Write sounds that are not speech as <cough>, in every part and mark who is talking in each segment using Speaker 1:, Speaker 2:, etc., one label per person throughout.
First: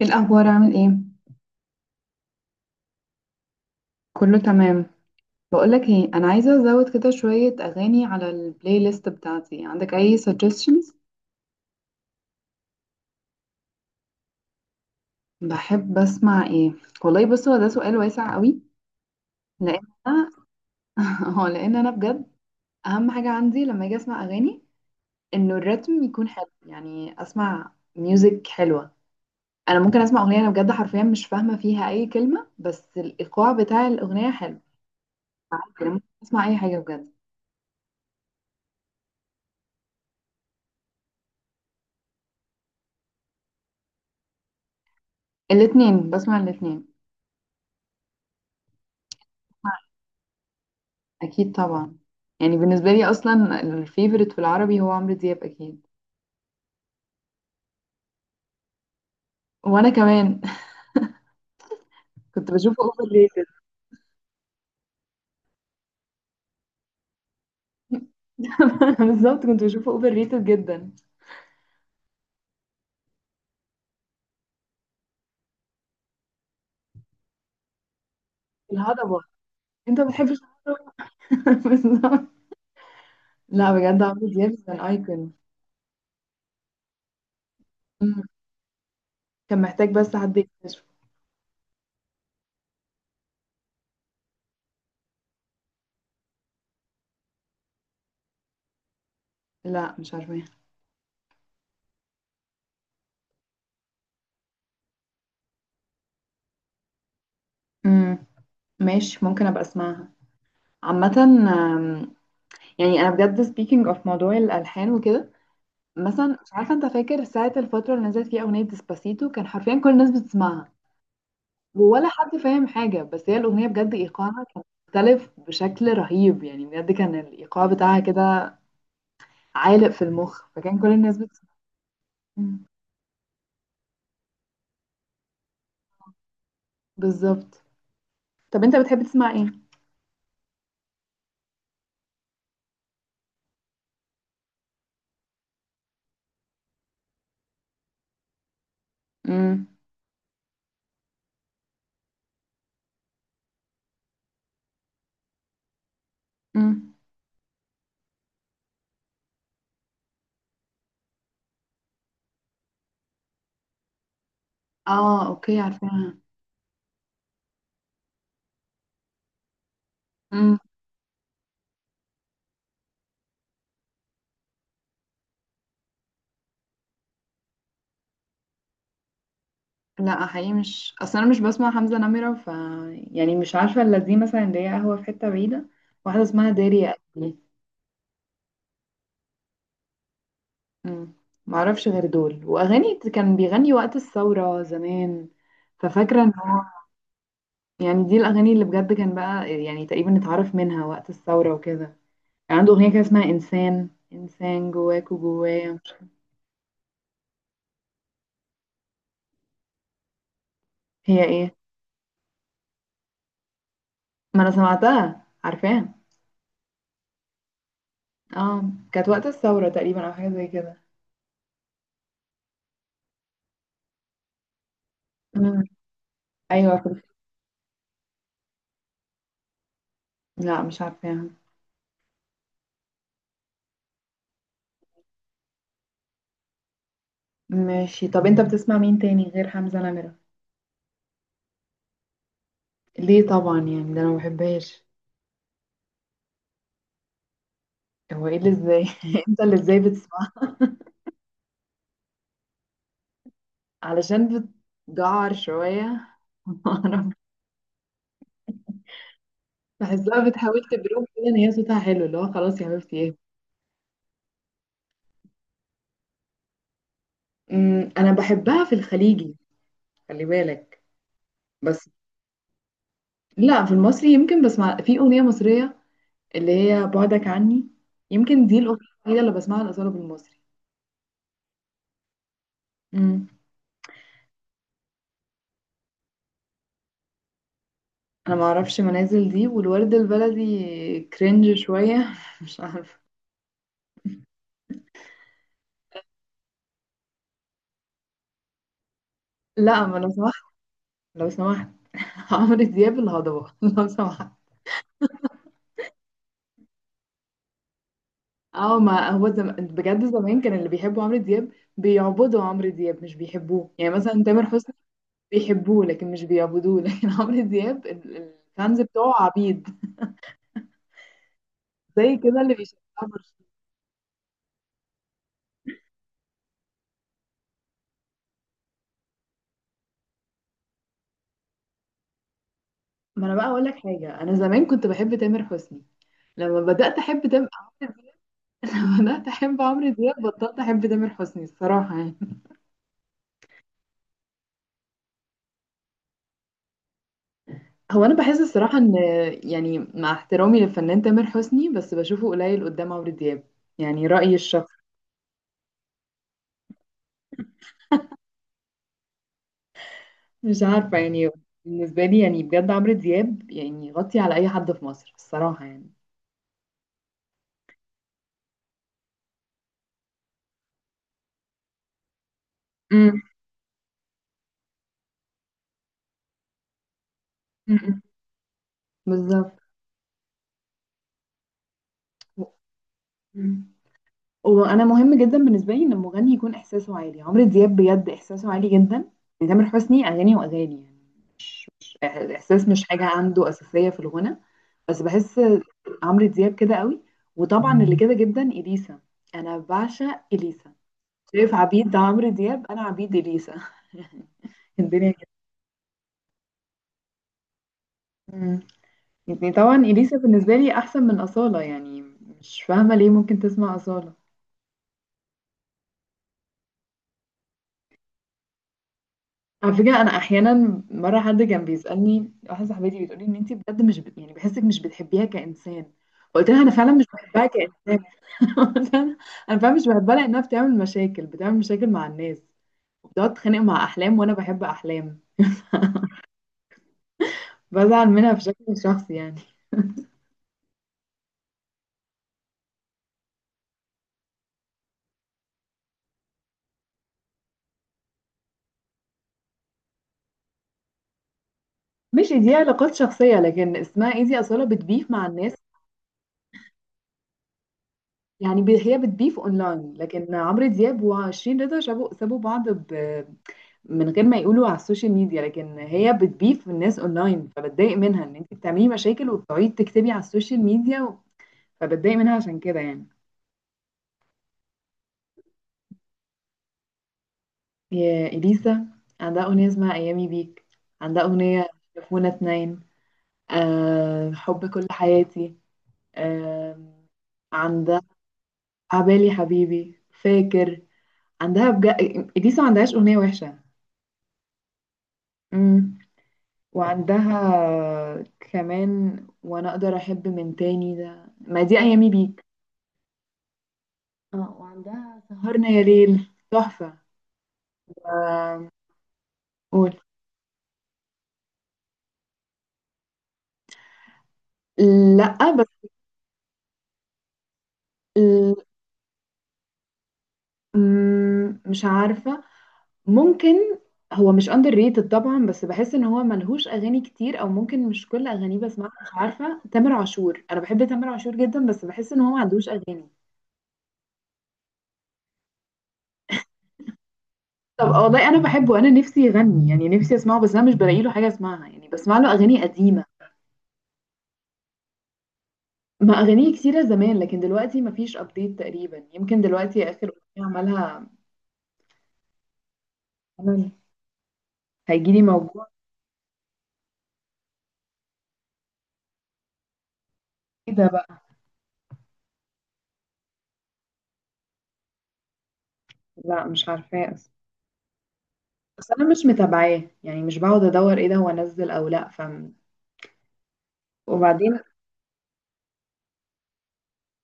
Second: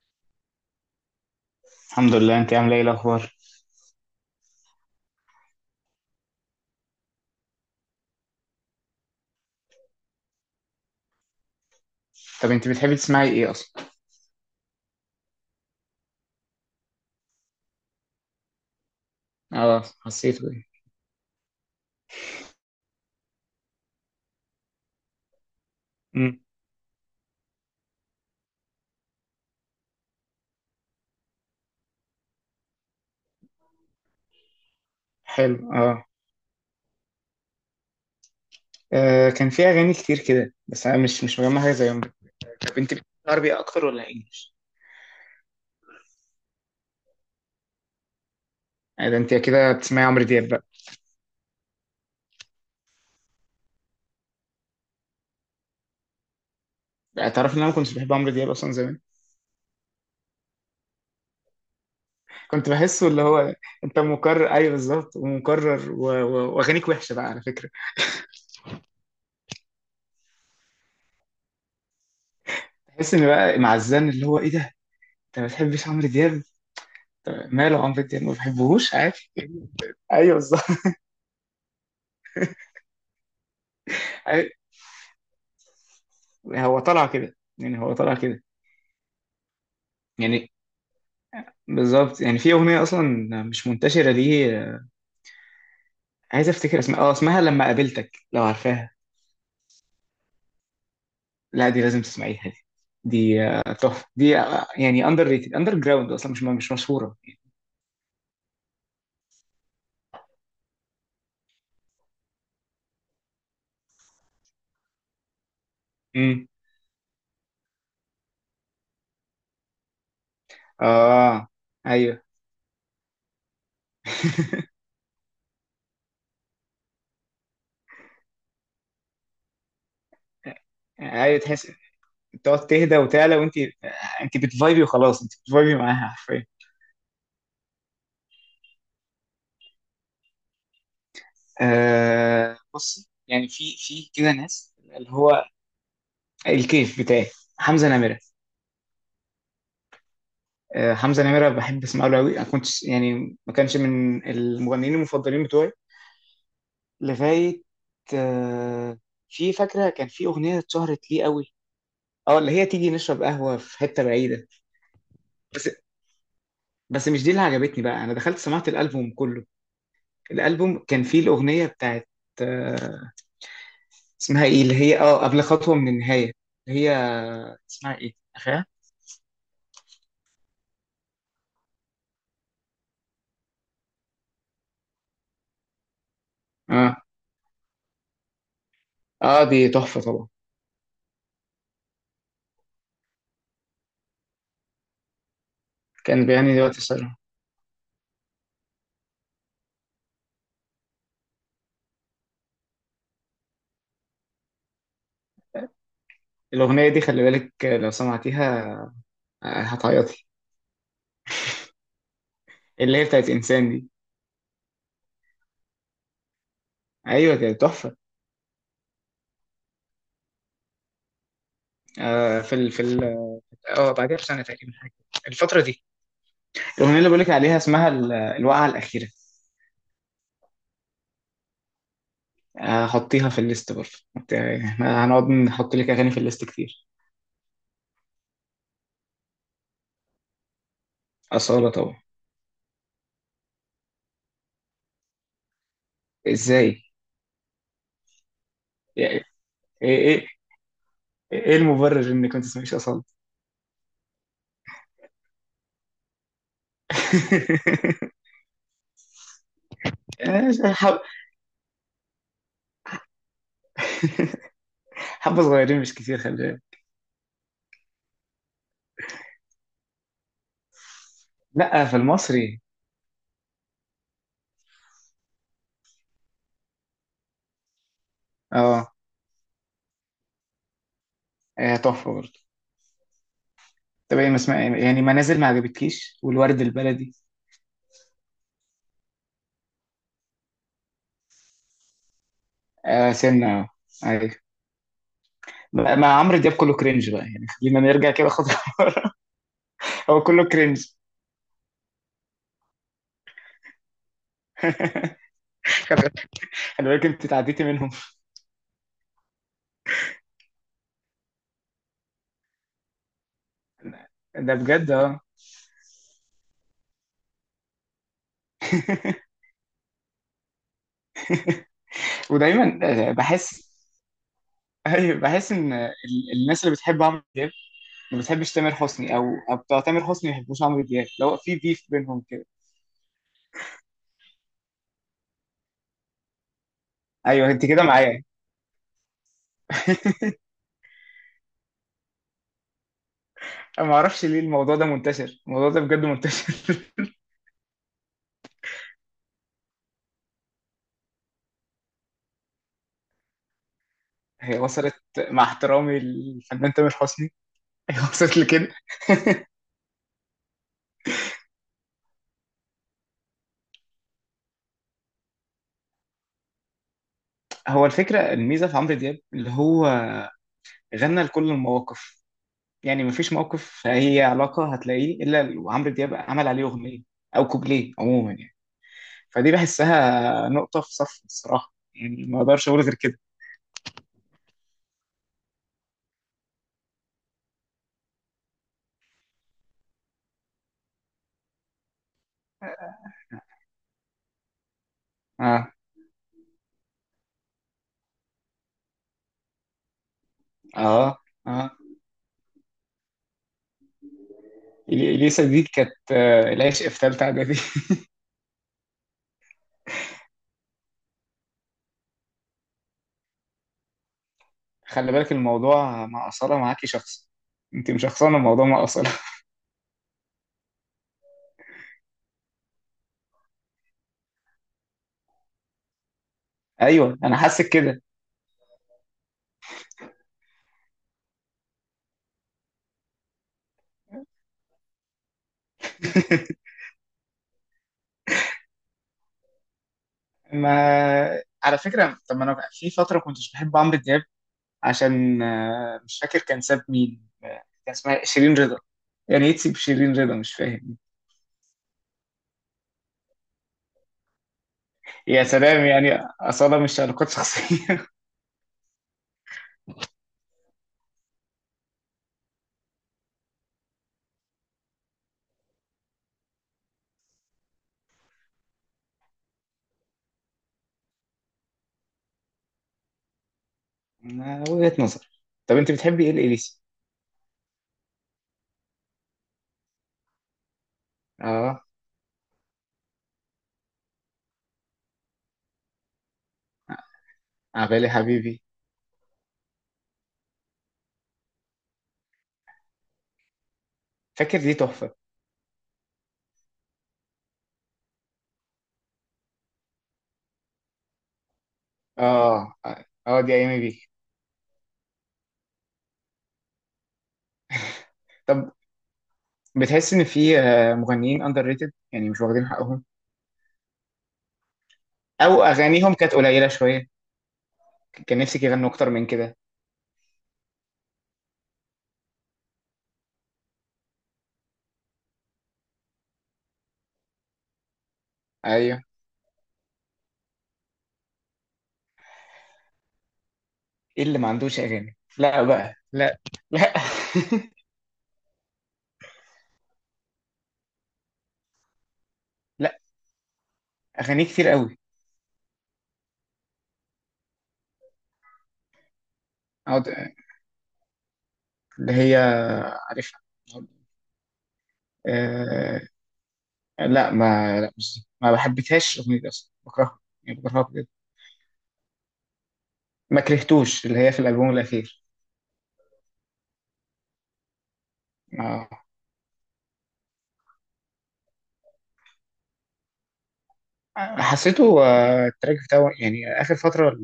Speaker 1: ايه الاخبار؟ عامل ايه؟
Speaker 2: الحمد لله، انت عامله ايه الاخبار؟
Speaker 1: كله تمام. بقولك ايه، انا عايزه ازود كده شويه اغاني على البلاي ليست بتاعتي. عندك اي suggestions؟
Speaker 2: طب انت بتحبي تسمعي ايه اصلا؟
Speaker 1: بحب اسمع ايه؟ والله بص، هو ده سؤال واسع قوي. لان
Speaker 2: اه،
Speaker 1: انا
Speaker 2: حسيته ايه؟
Speaker 1: <laughs> هو لان انا بجد اهم حاجه عندي لما اجي اسمع اغاني انه الريتم يكون
Speaker 2: امم.
Speaker 1: حلو، يعني اسمع ميوزك حلوه. انا ممكن اسمع اغنيه انا بجد حرفيا مش فاهمه فيها اي كلمه، بس الايقاع بتاع الاغنيه حلو.
Speaker 2: حلو،
Speaker 1: انا
Speaker 2: اه.
Speaker 1: ممكن اسمع اي حاجه بجد.
Speaker 2: آه، كان في اغاني كتير كده، بس انا مش مجمع حاجه زيهم. طب انت بتحبي عربي اكتر ولا انجلش؟
Speaker 1: الاتنين، بسمع الاتنين.
Speaker 2: آه، ده انت كده بتسمعي عمرو دياب بقى.
Speaker 1: اكيد طبعا، يعني بالنسبه لي اصلا الفيفوريت في العربي هو عمرو دياب اكيد.
Speaker 2: لا، تعرف ان انا ما كنتش بحب عمرو دياب اصلا زمان.
Speaker 1: وانا كمان. <laughs> كنت
Speaker 2: كنت
Speaker 1: بشوفه
Speaker 2: بحسه
Speaker 1: اوفر
Speaker 2: اللي
Speaker 1: ريتد.
Speaker 2: هو. انت مكرر، ايوه بالظبط، ومكرر، واغانيك وحشه بقى على فكره.
Speaker 1: <laughs> بالظبط، كنت بشوفه اوفر ريتد جدا.
Speaker 2: تحس ان بقى معزان، اللي هو ايه ده. انت ما بتحبش عمرو دياب؟ طب ماله عمرو دياب، ما بحبهوش
Speaker 1: الهضبه،
Speaker 2: عادي.
Speaker 1: انت ما
Speaker 2: <laughs> ايوه،
Speaker 1: بتحبش
Speaker 2: بالظبط.
Speaker 1: الهضبة؟ <laughs> بالظبط. لا بجد عمرو
Speaker 2: أيوة،
Speaker 1: دياب كان ايكون.
Speaker 2: هو طالع كده، يعني هو طالع كده.
Speaker 1: كان محتاج بس حد
Speaker 2: يعني
Speaker 1: يكتشفه.
Speaker 2: بالظبط، يعني في اغنيه اصلا مش منتشره دي، عايز افتكر اسمها، لما قابلتك، لو عارفاها؟
Speaker 1: لا مش عارفه.
Speaker 2: لا، دي لازم تسمعيها دي. دي تحفه، دي يعني اندر ريتد اندر جراوند اصلا مش مشهوره.
Speaker 1: امم، ماشي ممكن ابقى اسمعها. عامه، يعني انا بجد speaking of موضوع الالحان وكده. مثلا،
Speaker 2: امم.
Speaker 1: مش عارفه انت فاكر ساعه الفتره اللي نزلت فيها اغنيه ديسباسيتو كان حرفيا كل الناس بتسمعها،
Speaker 2: اه.
Speaker 1: ولا
Speaker 2: ايوه،
Speaker 1: حد فاهم حاجة، بس هي الأغنية بجد إيقاعها كان مختلف بشكل رهيب. يعني بجد كان الإيقاع بتاعها كده عالق في المخ، فكان كل الناس
Speaker 2: ايوه،
Speaker 1: بت...
Speaker 2: تحس
Speaker 1: مم.
Speaker 2: تقعد تهدى وتعلى، وانت انت بتفايبي وخلاص، انت بتفايبي معاها حرفيا.
Speaker 1: بالظبط. طب أنت بتحب تسمع إيه؟
Speaker 2: آه، بص، يعني في كده ناس اللي هو الكيف بتاعي، حمزه نمره.
Speaker 1: مم.
Speaker 2: آه، حمزة نمرة بحب اسمع له قوي، انا كنت يعني ما كانش من المغنيين المفضلين بتوعي،
Speaker 1: مم.
Speaker 2: لغاية آه، في فاكرة كان في أغنية اتشهرت ليه قوي، اه اللي هي تيجي نشرب قهوة في حتة بعيدة.
Speaker 1: آه أوكي
Speaker 2: بس
Speaker 1: عارفاها.
Speaker 2: بس مش دي اللي عجبتني بقى، انا دخلت سمعت الألبوم كله.
Speaker 1: مم.
Speaker 2: الألبوم كان فيه الأغنية بتاعت آه، اسمها ايه، اللي هي قبل خطوة من النهاية، اللي هي اسمها ايه، اخيرا.
Speaker 1: لا حقيقي مش، أصل أنا مش بسمع حمزة نمرة، ف يعني مش عارفة إلا دي مثلا اللي هي قهوة في حتة بعيدة، واحدة اسمها داري يا
Speaker 2: اه.
Speaker 1: قلبي.
Speaker 2: اه، دي تحفة طبعا.
Speaker 1: مم. معرفش غير دول وأغاني كان بيغني وقت الثورة زمان. ففاكرة
Speaker 2: كان
Speaker 1: إن،
Speaker 2: بيعني دلوقتي الصراحة.
Speaker 1: يعني دي الأغاني اللي بجد كان بقى يعني تقريبا اتعرف منها وقت الثورة وكده. يعني عنده أغنية كده اسمها إنسان، إنسان جواك وجوايا، مش عارفة.
Speaker 2: الأغنية دي خلي بالك، لو سمعتيها هتعيطي.
Speaker 1: هي إيه؟
Speaker 2: اللي هي بتاعت انسان دي.
Speaker 1: ما أنا سمعتها عارفاها.
Speaker 2: ايوه، كانت تحفه.
Speaker 1: اه كانت وقت الثورة تقريبا أو حاجة زي كده.
Speaker 2: آه في ال في ال اه بعدها بسنه تقريبا حاجه، الفتره
Speaker 1: مم.
Speaker 2: دي.
Speaker 1: أيوة
Speaker 2: الاغنيه اللي بقولك عليها اسمها الوقعه الاخيره.
Speaker 1: لا مش عارفاها.
Speaker 2: آه، هحطيها في الليست برضه. حط- احنا هنقعد نحط لك اغاني في الليست كتير.
Speaker 1: ماشي، طب أنت بتسمع مين تاني غير حمزة نمرة؟
Speaker 2: اصاله طبعا.
Speaker 1: ليه طبعا؟ يعني ده أنا ما بحبهاش.
Speaker 2: ازاي؟
Speaker 1: هو إيه اللي إزاي؟
Speaker 2: يعني،
Speaker 1: <laughs> أنت اللي إزاي
Speaker 2: ايه
Speaker 1: بتسمع؟
Speaker 2: ايه ايه المبرر انك ما تسمعيش اصاله؟
Speaker 1: علشان بتجعر شوية. <laughs>
Speaker 2: <laughs>
Speaker 1: بحسها بتحاول
Speaker 2: آه،
Speaker 1: تبروك كده ان هي صوتها حلو، اللي هو خلاص يا حبيبتي ايه.
Speaker 2: حبه صغيرين، مش كتير، خلي بالك.
Speaker 1: أمم، انا بحبها في الخليجي، خلي بالك.
Speaker 2: لا،
Speaker 1: بس
Speaker 2: في المصري.
Speaker 1: لا، في المصري يمكن بسمع في اغنيه مصريه اللي هي بعدك عني. يمكن دي الاغنيه
Speaker 2: اه.
Speaker 1: الوحيده اللي بسمعها الاصاله بالمصري.
Speaker 2: آه، تحفه برضه.
Speaker 1: امم.
Speaker 2: طب ايه ما اسمع، يعني منازل ما عجبتكيش، والورد البلدي؟
Speaker 1: انا ما اعرفش منازل دي والورد البلدي. كرنج شويه، <laughs> مش عارفه.
Speaker 2: آه، سنة، آه. أيوة. ما عمرو دياب كله كرنج بقى، يعني خلينا نرجع كده خطوة.
Speaker 1: لا ما، لو
Speaker 2: <laughs> هو
Speaker 1: سمحت،
Speaker 2: كله كرنج.
Speaker 1: لو سمحت. <laughs> عمرو دياب الهضبه، <laughs> لو سمحت.
Speaker 2: خلي بالك، انت تعديتي منهم.
Speaker 1: اه، ما هو بجد زمان كان اللي بيحبوا عمرو دياب بيعبدوا عمرو دياب، مش بيحبوه. يعني مثلا تامر
Speaker 2: ده
Speaker 1: حسني
Speaker 2: بجد، اه.
Speaker 1: بيحبوه، لكن مش بيعبدوه. لكن <laughs> عمرو دياب الفانز بتوعه عبيد، زي كده اللي
Speaker 2: ودايما،
Speaker 1: بيشجعوا
Speaker 2: آه،
Speaker 1: برشلونة.
Speaker 2: بحس. أيوة، بحس ان الناس اللي بتحب عمرو دياب ما بتحبش تامر حسني، او بتوع تامر حسني ما بيحبوش عمرو دياب، لو في بيف بينهم كده.
Speaker 1: ما انا بقى اقول لك حاجه، انا زمان كنت بحب تامر حسني. لما بدات احب تامر،
Speaker 2: ايوه، انت
Speaker 1: عمرو
Speaker 2: كده
Speaker 1: دياب.
Speaker 2: معايا.
Speaker 1: <laughs> لما بدات احب عمرو دياب
Speaker 2: <laughs>
Speaker 1: بطلت احب تامر حسني الصراحه يعني.
Speaker 2: انا ما اعرفش ليه الموضوع ده منتشر، الموضوع ده بجد منتشر. <laughs>
Speaker 1: هو انا بحس الصراحه ان، يعني مع احترامي للفنان تامر حسني، بس بشوفه قليل قدام عمرو دياب. يعني رايي
Speaker 2: هي
Speaker 1: الشخصي.
Speaker 2: وصلت. مع احترامي للفنان تامر حسني. <laughs> هي وصلت لكده.
Speaker 1: مش عارفة يعني. بالنسبة لي يعني بجد عمرو دياب يعني يغطي على أي حد في مصر الصراحة يعني.
Speaker 2: هو الفكره، الميزه في عمرو دياب اللي هو غنى لكل المواقف. يعني
Speaker 1: امم.
Speaker 2: مفيش موقف، هي علاقة، هتلاقيه إلا وعمرو دياب عمل عليه أغنية، أو كوبليه،
Speaker 1: أمم.
Speaker 2: عموما يعني. فدي
Speaker 1: بالظبط.
Speaker 2: بحسها نقطة في صف الصراحة، يعني ما أقدرش أقول غير كده.
Speaker 1: مم. وأنا مهم جدا بالنسبة لي إن المغني يكون إحساسه عالي. عمرو دياب بجد إحساسه عالي جدا. يعني تامر حسني أغاني وأغاني، يعني مش إحساس، مش حاجة عنده أساسية في الغنى. بس بحس
Speaker 2: آه،
Speaker 1: عمرو دياب كده قوي. وطبعا اللي كده جدا إليسا. أنا بعشق إليسا.
Speaker 2: آه،
Speaker 1: شايف
Speaker 2: آه.
Speaker 1: عبيد عمرو دياب، أنا عبيد إليسا. <laughs> الدنيا
Speaker 2: إليسا دي كانت العشق في تالتة إعدادي. <laughs>
Speaker 1: كده. يعني طبعا إليسا بالنسبة لي أحسن من أصالة يعني. مش فاهمة ليه ممكن تسمع أصالة.
Speaker 2: خلي بالك، الموضوع مع أصالة معاكي شخص. أنت مش شخصانة، الموضوع مع أصالة.
Speaker 1: على فكرة، أنا أحيانا مرة حد كان بيسألني، واحدة صاحبتي بتقولي إن أنتي بجد مش بت... يعني بحسك مش بتحبيها كإنسان. فقلت لها أنا
Speaker 2: <laughs>
Speaker 1: فعلا مش
Speaker 2: أيوه، أنا
Speaker 1: بحبها
Speaker 2: حاسس كده.
Speaker 1: كإنسان. <laughs> قلت لها أنا فعلا مش بحبها، لأنها بتعمل مشاكل، بتعمل مشاكل مع الناس، وبتقعد تتخانق مع أحلام، وأنا بحب أحلام.
Speaker 2: <laughs>
Speaker 1: بزعل منها بشكل شخصي يعني.
Speaker 2: ما على فكرة، طب ما أنا في فترة كنتش بحب عمرو دياب، عشان مش فاكر كان ساب مين، كان اسمها شيرين رضا. يعني ايه تسيب شيرين رضا، مش فاهم.
Speaker 1: مش دي علاقات شخصية، لكن اسمها إيه، دي أصالة بتبيف مع
Speaker 2: يا
Speaker 1: الناس.
Speaker 2: سلام، يعني أصالة مش علاقات شخصية. <laughs>
Speaker 1: يعني هي بتبيف اونلاين، لكن عمرو دياب وشيرين رضا سابوا بعض، ب... من غير ما يقولوا على السوشيال ميديا. لكن هي بتبيف الناس اونلاين، فبتضايق منها ان انت بتعملي مشاكل وبتقعدي تكتبي على السوشيال ميديا و... فبتضايق منها عشان كده يعني.
Speaker 2: آه، وجهة نظر. طب انت بتحبي ايه الإليسي؟
Speaker 1: يا اليسا، عندها اغنيه اسمها ايامي بيك. عندها اغنيه
Speaker 2: اه،
Speaker 1: شافونا اتنين. أه... حب كل حياتي. أه... عندها
Speaker 2: عبالي حبيبي،
Speaker 1: عبالي حبيبي، فاكر. عندها بجد، اليسا ما عندهاش اغنيه وحشه.
Speaker 2: فاكر، دي تحفة.
Speaker 1: مم. وعندها كمان وانا اقدر احب من تاني. ده ما دي ايامي بيك.
Speaker 2: اه. اه، دي ايامي بيك.
Speaker 1: اه وعندها سهرنا يا ليل تحفة. آم،
Speaker 2: طب
Speaker 1: قول.
Speaker 2: بتحس ان في مغنيين اندر ريتد، يعني مش واخدين حقهم،
Speaker 1: لا
Speaker 2: او
Speaker 1: بس
Speaker 2: اغانيهم كانت قليلة شوية، كان نفسك
Speaker 1: ال-
Speaker 2: يغنوا اكتر من كده؟
Speaker 1: مم، مش عارفة. ممكن. هو مش اندر ريتد طبعا، بس بحس ان هو ملهوش اغاني كتير، او ممكن مش كل اغانيه بسمعها.
Speaker 2: ايوه،
Speaker 1: مش عارفة، تامر عاشور، انا بحب تامر عاشور جدا، بس بحس ان هو ما عندوش اغاني.
Speaker 2: ايه اللي ما عندوش اغاني؟ لا بقى، لا. لا. <laughs>
Speaker 1: طب والله انا بحبه، انا نفسي يغني، يعني نفسي اسمعه بس انا مش بلاقي له حاجة اسمعها، يعني بسمع له اغاني قديمة.
Speaker 2: اغاني كتير قوي.
Speaker 1: ما أغانيه كتيرة زمان، لكن دلوقتي مفيش أبديت تقريبا. يمكن دلوقتي
Speaker 2: اقعد
Speaker 1: آخر أغنية عملها،
Speaker 2: اللي هي عارفها.
Speaker 1: عمل هيجيلي موجوع.
Speaker 2: أه. لا، ما لا، مش دي. ما بحبتهاش الاغنيه دي اصلا، بكرهها، يعني
Speaker 1: ايه
Speaker 2: بكرهها
Speaker 1: ده
Speaker 2: بجد.
Speaker 1: بقى؟
Speaker 2: ما كرهتوش اللي هي في الالبوم الاخير؟
Speaker 1: لا مش عارفاه أصلا،
Speaker 2: ما
Speaker 1: بس أنا مش متابعاه يعني، مش بقعد أدور ايه ده هو نزل أو لأ. ف وبعدين
Speaker 2: حسيته التراك بتاعه، يعني اخر فتره،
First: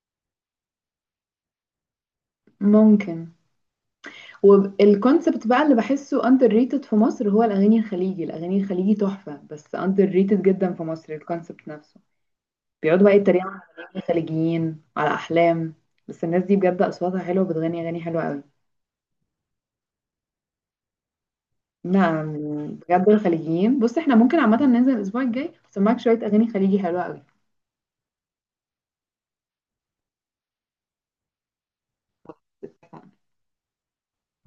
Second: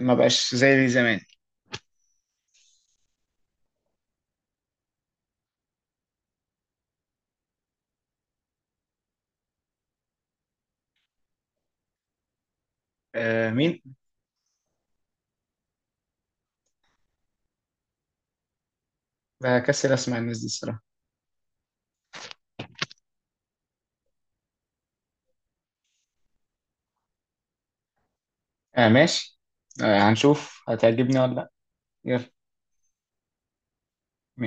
Speaker 2: ما بقاش زي زمان.
Speaker 1: ممكن. والكونسبت بقى اللي بحسه أندر ريتد في مصر، هو الأغاني الخليجي. الأغاني الخليجي تحفة، بس أندر ريتد جدا في مصر الكونسبت نفسه. بيقعدوا بقى
Speaker 2: أه،
Speaker 1: يتريقوا على
Speaker 2: مين؟
Speaker 1: الخليجيين، على أحلام. بس الناس دي بجد أصواتها حلوة، بتغني أغاني حلوة أوي.
Speaker 2: بكسل اسمع الناس دي الصراحه.
Speaker 1: نعم؟ بجد الخليجيين، بص احنا ممكن عامة ننزل الأسبوع الجاي أسمعك شوية أغاني خليجي حلوة
Speaker 2: أه، ماشي. أه، هنشوف هتعجبني ولا لا. يلا.
Speaker 1: أوي.